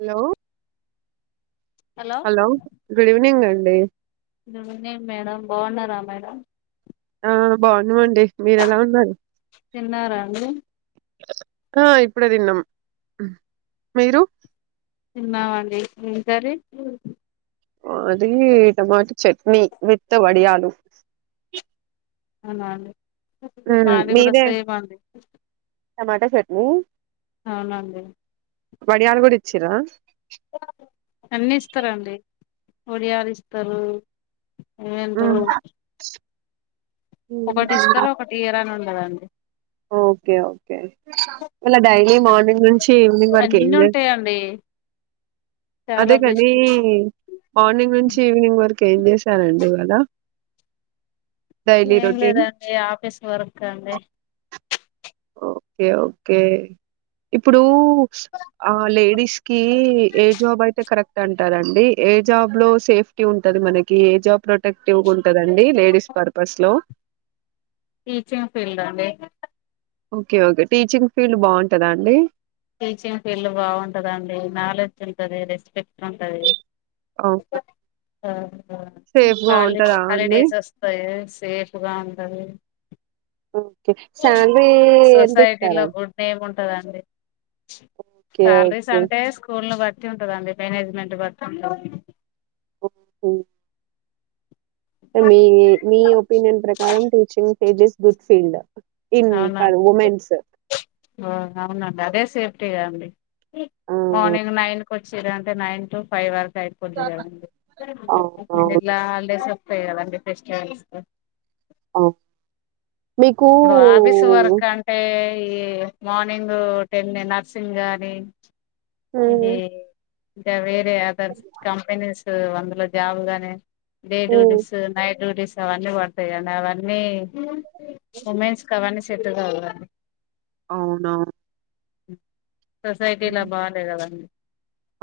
Hello hello good evening అండి good evening madam బాగున్నారా madam ఆ బాగునమండి మీర ఎలా ఉన్నారు తిన్నారా అండి ఆ ఇప్పుడే తిన్నాం మీరు తన్నామండి ఏం కర్రి మాది టమాటో చట్నీ విత్ వడియాలు అవునా అండి మ్మ్ మాది కూడా మీదే సేమ్ అండి టమాటా చట్నీ అవునండి వడియాలు కూడా ఇచ్చిరా అన్ని ఇస్తారుండి ఒడియాలు ఇస్తారు ఏంటో ఒకటి ఇస్తారు ఒకటి ఇయరా అని ఉండదండి ఓకే ఓకే మల్ల డైలీ మార్నింగ్ నుంచి ఈవినింగ్ వరకు ఏం చెస్ ఏ అదే కాని మార్నింగ్ నుంచి ఈవినింగ్ వరకు ఇకేం చేశారండి ఇవాళ డైలీ ఏం రొటీన్ లేదండి ఆఫీస్ వర్క్ అండి ఓకే ఓకే ఇప్పుడు ఆ లేడీస్ కి ఏ జాబ్ అయితే కరెక్ట్ అంటారండి ఏ జాబ్ లో సేఫ్టీ ఉంటది మనకి ఏ జాబ్ ప్రొటెక్టివ్ ఉంటదండి లేడీస్ పర్పస్ లో టీచింగ్ ఫీల్డ్ అండి ఓకే ఓకే టీచింగ్ ఫీల్డ్ బాగుంటదా అండి టీచింగ్ ఫీల్డ్ బాగుంటదండి నాలెడ్జ్ ఉంటంది రెస్పెక్ట్ ఉంటది అవునా సేఫ్ గా హాల ఉంటదా అండి హాలిడేస్ వస్తాయ్ సఫగా ఉంటది ఓకే శాలరీ ఎంత ఇస్తారా సొసైటీలో గుడ్ నేమ్ ఉం టాది అండి ఓకే సాలరీస్ ఓకే అంటే స్కూల్ ని బట్ టి ఉంటదండి మేనేజ్మెంట్ బట్టి ఓ హొ మీ మీ ఒపీనియన్ ప్రకారం teaching page is good field in for అవునఅండి ఉమెన్స్ అవున అండి అదే సేఫ్టీగా అండి ఆ మార్నింగ్ నైన్ కోవచ్చిరు అంటే నైన్ టు ఫైవ్ వరకు సైడ్ కోద్దికద అండి అవునవును ఇట్లా హాల్ డేస్ ఉంటయ్ కద అండి ఎక్స్ట్రాల్ ఇస్తా ఆ ఫ ఇప్పుడు ఆఫీస్ వర్క్ అంటే ఎ మార్నింగ్ టెన్ నర్సింగ్ గాని ఇది హ్మ్. ఇంకా వేరే అదర్ కంపెనీస్ అందులో జాబ్ గానే డే హ్మ్. డ్యూటీస్ నైట్ డ్యూటీీస్ అవన్నీ కొడతాయి కద అవ అన్ మే ఉమెన్స్ కి అవఅన్నీ సెట్టుగావు గా అవును అవు సొసైటీలో బాలేదు గాని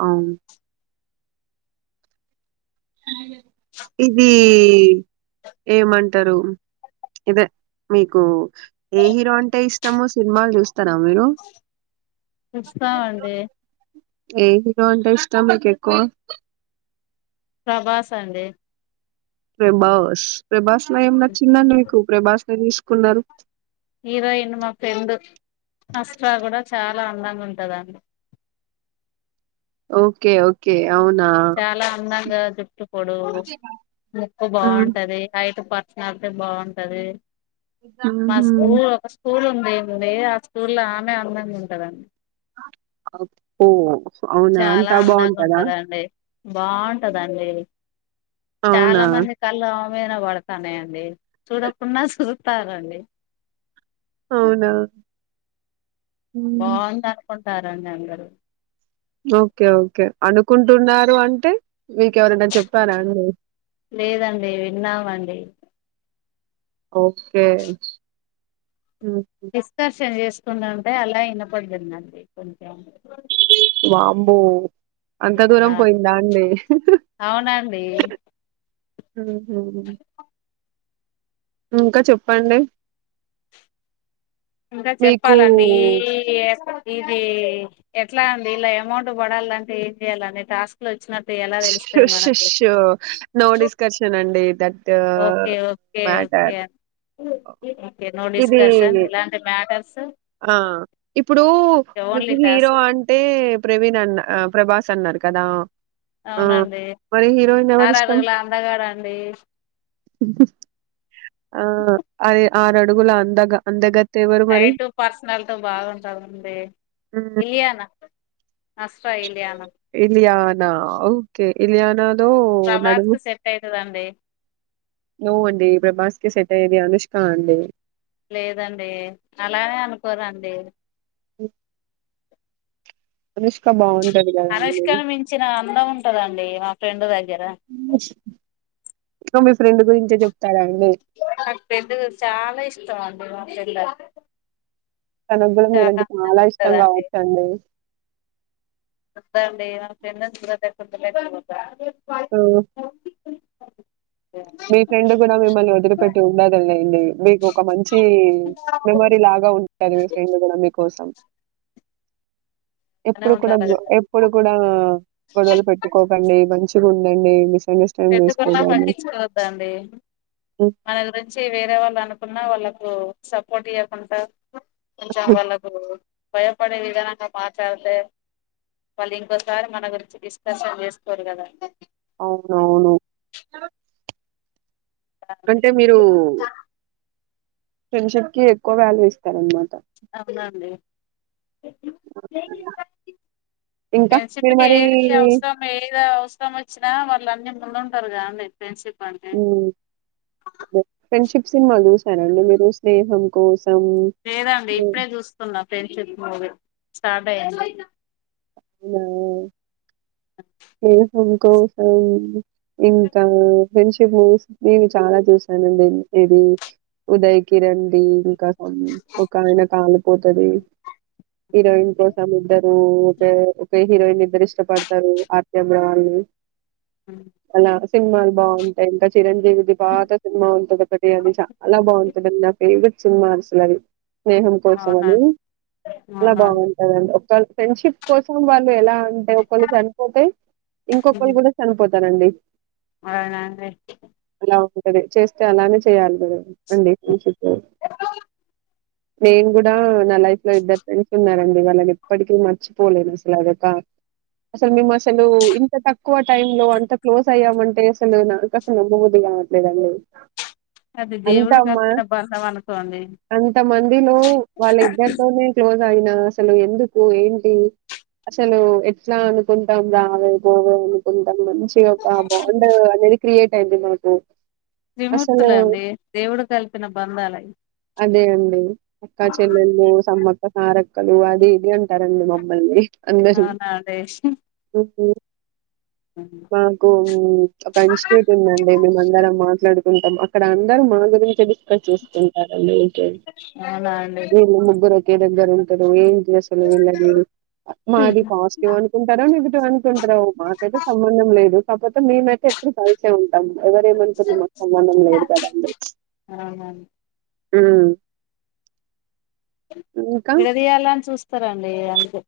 అవును ఇది ఏమ్ అంటరు ఇదే మీకు ఏ హీరో అంటే ఇష్టమో సినిమాలు చూస్తారా మీరు ఇస్తామ అండి ఏ హీరో అంటే ఇష్టమ్ మీకు ఎక్కువ ప్రభాస్ అండి ప్రేభాస్ ప్రభాస్ లో ఏం నచ్చిదం అండి మీకు ప్రభాస్ నే తీసుకుఉన్నారు హీరోయిన్ మా ఫ్రెండ్ అస్త్రాలు కూడా చాలా అందంగా ఉంటద అండి ఓకే ఓకే అవునా ఇగ జుట్టు పొడుగు ముక్కు హ్మ్. బావుంట అది అయి ప చాతే బావుంట అది మా హుహు. స్కూల్ ఒక స్కూల్ మేము లేమ్ ఆ స్కూల్ లో ఆమె అందం ఉంటద అంట అబ్బో అవునా? చాలా అంతా అందంగా బావుంటదా? ఉంటదండి బావుంటద అండి అవునా? చాలా మంది కళ్ళో మేనా పడతానేయ అండి చూడకుండా చూతార అండి అవునా హ్మ్. బావుంటారు అనుకుంటారఅండి అందరూ ఓకే ఓకే అనుకుంటు ఉన్నారు అంటే మీకే ఎవర అన్నా చెప్పారా అండి లేద అండి విన్నామ అండి కోక్కే డిస్ష్కర్షణ చేసుకుంట ఉంటే అలా వినపడుతుంద అండి కొంచెమే అంబో అంత దూరం అలా పోయిందా అండి అవునండి ఉహూ ఇంకా చెప్పఅండి ఇంకా చెప్పాల అండి ఈ ఏ ఇది ఎట్లా అండి ఇలా అమౌంట్ పడాల అంటే ఏం చెయాల అండి టాస్క్ లో వచ్చినా క్ తే ఎలా తెలుస్తది వనకు నో డిస్కషన్ అండి. That okay okay oh matter. కే నో ఇది డిస్కర్ షన్ ఇలాంటి మ్యా ఆ ఇప్పుడు మీకు ఓన్లీ హీరో టాస్క్ అంటే ప్రవీణ్ అన్న అ ప్రభాస్ అన్నారు కదా ఆ! అవున అండి మరి హీరోయిన్ ఆర్ ఎవరిష్టం? అడుగుల అందగాడ్ అండి ఆ అదే ఆర్ అడుగుల అందగ్ గ అంద గత్తే ఎవర్ మరి పిల్లల్తో బాగుంటార అండి హ్మ్. ఇలియానా అష్ట ఇలియాన్ ఇలియనా ఓకే ఇలియనా నో ప్రభాస్ నడిమి కు సెట్ అయితదండి నో అండి ప్రభాస్ కి సెట్ అయ్యేది అనుష్కా అండి లేదండి అలానే అనుకోరండి ఓ అనుష్క బావున్ అనుష్కని మించిన అందం ఉంటదండి మా ఫ్రెండ్ దగ్గర మీ ఫ్రెండ్ గుంచే చెప్ నాకు పెండు చాలా ఇష్టం అండి మా ఫ్రెండ్ తనగూడా మీరంటే చాలా ఇష్టం కావచ్చండి అంతే అండి మా ఫ్రెండ్ ని చూడలేకపోతే [inaudible] ఉ [inaudible] మీ ఫ్రెండ్ గూడా మిమ్మల్ని వదిలిపెట్టి ఉండదులేండి మీకు ఒక మంచి మెమొరీ లాగా ఉంటది మీ ఫ్రెండు గూడా మీ కోసం బానే ఎప్పుడు కూడ ఉండాలి కదా ఎప్పుడు కూడా గొడవలు పెట్టుకోకండి మంచిగుండండి అండర్స్టాండ్ చేసుకో గాడిదై దండి మన గురించి వేరే వాళ్ళు అనుకున్న వాళ్ళ సపోర్ట్ ఇయ్యకుంట కొంచెం వాళ్ళకు భయపడే విదానంగా మాట్లాడితే వాళ్ళు ఇంకోసారి మన గురించి డిస్కషన్ చేసుకోరు గదా అవునవును అంటే మీరు ఫ్రెండ్షిప్ కి ఎక్కువ వాల్యూ ఇస్తార్నమాట అవునండి ఇంకా మీరు ఫ్రెండ్షిప్కి మరీ ఏది అవసరం ఏదౌ కష్టం వచ్చినా వాళ్ళు అన్నీ ముందుంటరు గాండి మ్మ్ ఫ్రెండ్షిప్ సినిమాల్ చూసినార అండి మీరు స్నేహం కోస్ లేదాండి ఇప్పుడే చూస్తున్నా ఫ్రెండ్షిప్ మూవీ సాడే అయ్యంది ఇనౌ అ స్నేహం కోసం ఇంకా ఫ్రెండ్షిప్ మూవీస్ నేను చాలా చూసాను ఇది ఉదయ్ కిరణ్ ది ఇంకా ఒకాయన కాలిపోతది హీరోయిన్ కోసం ఇద్దరూ ఒకే హీరోయిన్నిద్దరు ఇష్టపడతరు ఆర్తి అమ్రాళి అలా సినిమాలు బాగుంటాయి ఇంకా చిరంజ్ విది బాత సినిమా ఉంటదొకటి అది చాలా బాగుంటదండి నా ఫేవరెట్ సినిమా అసలు అది స్నేహం కోసం అని అవునండి చాలా అవునండి బాగుంటదండి ఒకళ్ ఫ్రెండ్షిప్ కోసం వాళ్ళు ఎలా అంటే ఒకళ్ళు చనిపోతే ఉమ్, ఇంకొకళ్ళు కూడా చనిపోతారండి అవునండి బా ఉంటది చేస్తే అలానే చేయాలి కదా అండి నేన్ గుడా నా లైఫ్ లో ఇద్దరు ఫ్రెండ్స్ ఉన్నారండి వాళ్ళని ఎప్పటికి మర్చి పోలే నసలాదొకా అసలు మేము అసలు ఇంత తక్కువ టైంలో అంత క్లోజ్ అయ్యామంటే అసలు నాకసలు నమ్మబుద్ది కాట్లేదండి అది దేవుడు కలిపిన బంధం అనుకోండి అంత మందిలో వాళ్ళ ఇద్దరితోనే క్లోజ్ అయిన అసలు ఎందుకు ఏంటి అసలు ఎట్లా అనుకుంటాం రావే పోవే అనుకుంటాం మనం చి ఒక బాండ్ అనేది క్రియేట్ అయింది మాకు అసలు త్రిమూర్తులండి దేవుడు కలిపిన బంధాలయి అదే అండి అక్కా చెల్లెళు సమ్మక్క సారక్ క్కలు అది ఇది అంటారండి మమ్మల్ని అందరు అవునా అండి మాకు ఒక ఇన్స్టిట్యూట్ ఉందండి మేమ అందరం మాట్లాడు ఉంటాం అక్కడ అందరు మా గురించే డిస్ చేసుకుంటారండి ఇంకే అవునా అండి వీళ్ళు ముగ్గురు దగ్గరుంటరు ఏంటి అసలు వీళ్లనా మాది పాజిటివ్ అనుకుంటారో నెగిటివ్ అనుకుంటారో మాకైతే సంబంధం లేదు కాకపోతే మేమైతే ఎప్పుడు కలిసే ఎవరేమనుకున్నా మాకు సంబంధం లేదు కదండీ అవునండి ఉ విడదీయాలని అని చూస్తారండి అందు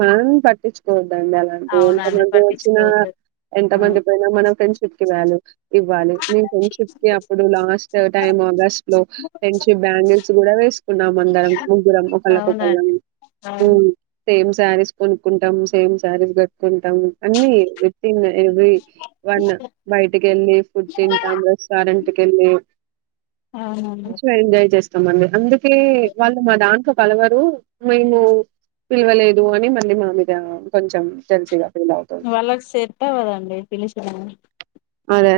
మనం పట్టించుకోవద్దండి అలాంటి అవునండి ఎంతమంది వచ్చిన పట్టించుకోవద్దు ఎంత మంది పోయినా మనం ఫ్రెండ్షిప్ కి వాల్యూ ఇవ్వాలి మీ ఫ్రెండ్షిప్ కి అప్పుడు లాస్ట్ టైం ఆగస్ట్ లో ఫ్రెండ్షిప్ బ్యాంగిల్స్ కూడా వేసుకున్నాం అందరం ముగ్గురం ఒకళ్ళకు ఒకలం ఆ సేమ్ శారీస్ కొనుక్కుంటాము సేమ్ శారీస్ కట్టుకుంటాం అన్ని విత్ ఇన్ ఎవ్రీ వన్ బయటకి వెళ్ళి ఫుడ్ తింటాం రెస్టారెంట్కి వెళ్లి అవునండి మంచిగా ఎంజాయ్ చెస్ మండి అందుకే వాళ్ళు మా దాంట్లో కలవరు మేము పిలవలేదు అని మళ్ళీ మా మీద కొంచెం జెల్సీగా వాళ్ళకి సెట్ అవ్వదండి పిలిచిన అదే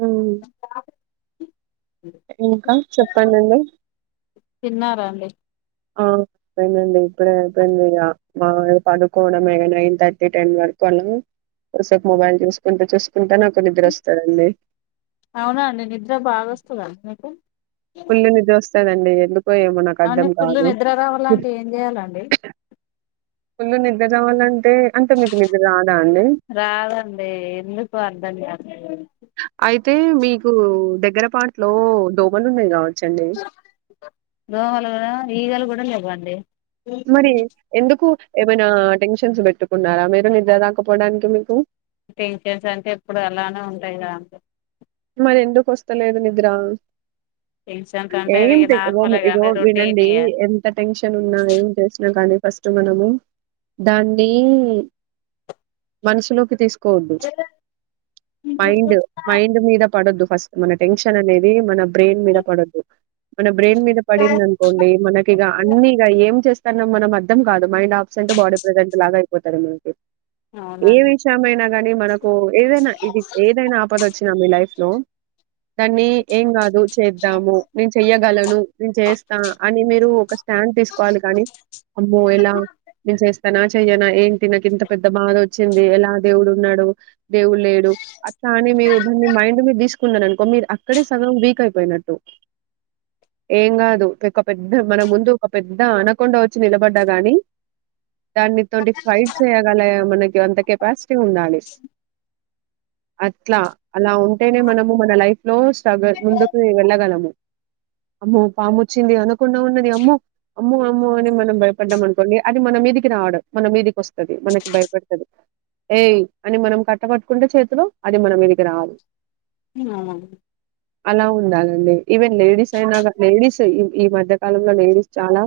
ఆ ఇంకా చెప్పండండి తిన్నారా అండి ఆ అయిందండి ఇప్పుడే అయిపోయిందండి పడుకోవడమే ఇగా నైన్ తర్టీ టెన్ వరకు కొద్దిసేపు మొబైల్ చూసుకుంటూ చూసు నాకు నిద్ర వస్తదండి అవునా అండి నిద్ర బాగొస్తుందండి మీకు ఫుల్లు నిద్ర వస్తదండి ఏమో నాకు అవును అర్థం ఫుల్లు కాదు నిద్ర రావాలంటే ఏం చేయాలండి ఫుల్లు నిద్ర రావాలం అంటే మీకు నిద్ర రాదా అండి రాదండి ఎందుకు అర్థం కాదు అయితే మీకు దగ్గరపాటులో దోమలు ఉన్నాయి కావ దోమలు ఆ ఈగలు కూడా లెవ్వండి మరి ఎందుకు ఏమైనా టెన్షన్ పెట్టుకున్నారా మీరు నిద్ర రాకపోవడానికి మీకు టెన్షన్స్ అంటే ఇప్పుడు అలానే ఉంటాయి కదా అండి మరి ఎందుకు వస్తలేదు నిద్ర టెన్షన్స్ అంటే ఏం ఇ రో నార్మలే ఇగో కానీ రొటీన్ వినండి ఇగ ఎంత టెన్షన్ ఉన్నా ఏం చేసినా కానీ ఫస్ట్ మనము దాన్ని మనసులోకి తీసు కోవద్దు మైండ్ మైండ్ మీద పడొద్దు ఫస్ట్ మన టెన్షన్ అనేది మన బ్రెయిన్ మీద పడొద్దు మన బ్రెయిన్ మీద పడింది అనుకోండి మనకి ఇగా అన్ని ఏం చేస్ తన మనం అర్థం కాదు మైండ్ ఆబ్సెంట్ బాడీ ప్రజెంట్ లాగా అయిపోతారు ఏ అవునండి విషయమైనా గాని మనకు ఏదైనా ఇది ఏదైనా ఆపద లైఫ్ లో దాన్ని ఏం కాదు చేద్దాము నేను చెయ్యగలను నేను చేస్తా అని మీరు ఒక స్టాండ్ తీసుకోవాలి గానీ అమ్మో ఎలా నేను చేస్తానా చెయ్యనా ఏంటి నాకు ఇంత పెద్ద బాధ వచ్చింది ఎలా దేవుడు ఉన్నాడు దేవుడు లేడు కానీ మీరు మీరు తీసుకున్నాను అనుకో మీరు అక్కడే సగం వీక్ అయిపోయినట్టు ఏం కాదు ఒక పెద్ద మన ముందు ఒక పెద్ద అనకొండ వచ్చి నిలబడ్డా కానీ దాన్ని ట్వంటీ ఫైవ్ చేయగల మనకి అంత కెపాసిటీ ఉండాలి అట్లా అలా ఉంటేనే మనము మన లైఫ్ లో స్ట్రగుల్ ముందుకు వెళ్ళగలము అమ్మో పాము వచ్చింది అనకుండా ఉన్నది అమ్మ అమ్మో అమ్మో అని మనం భయపడ్డామ అనుకోండి అది మనం మీదికి రావడం మన మీదికి వస్తుంది మనకి భయపెడుతుది ఏయ అని మనం కట్టబట్టుకుంటే చేతిలో అది మనం వెనికి రాదు ఉ అలా ఉండాలండి ఈవెన్ లేడీస్ అయినా లేడీస్ ఈ మధ్య కాలంలో లేడీస్ చాలా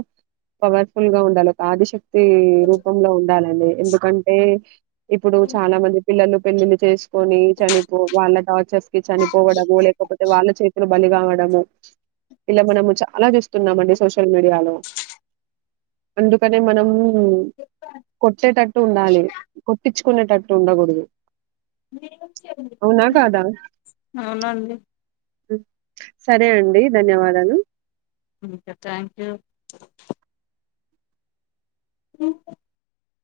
పవర్ఫుల్ గా ఉండాలి ఒక ఆదిశక్తి రూపంలో ఉండాలి ఎందుకంటే ఇప్పుడు చాలా మంది పిల్లలు పెళ్లిలి చేసుకొని చనిపో వాళ్ళ టార్చర్స్ కి చనిపోవడము లేకపోతే వాళ్ళ చేతులు బలిగావడము ఇలా మనము చాలా చూస్తున్నామండి సోషల్ మీడియాలో అందుకనే మనము కొట్టేటట్టు ఉండాలి కొట్టించుకునేటట్టు ఉండకూడదు మీ అవునా కాదా అవునండి సరే అండి ధన్యవాదాలు ఓ థ్యాంక్ యూ అ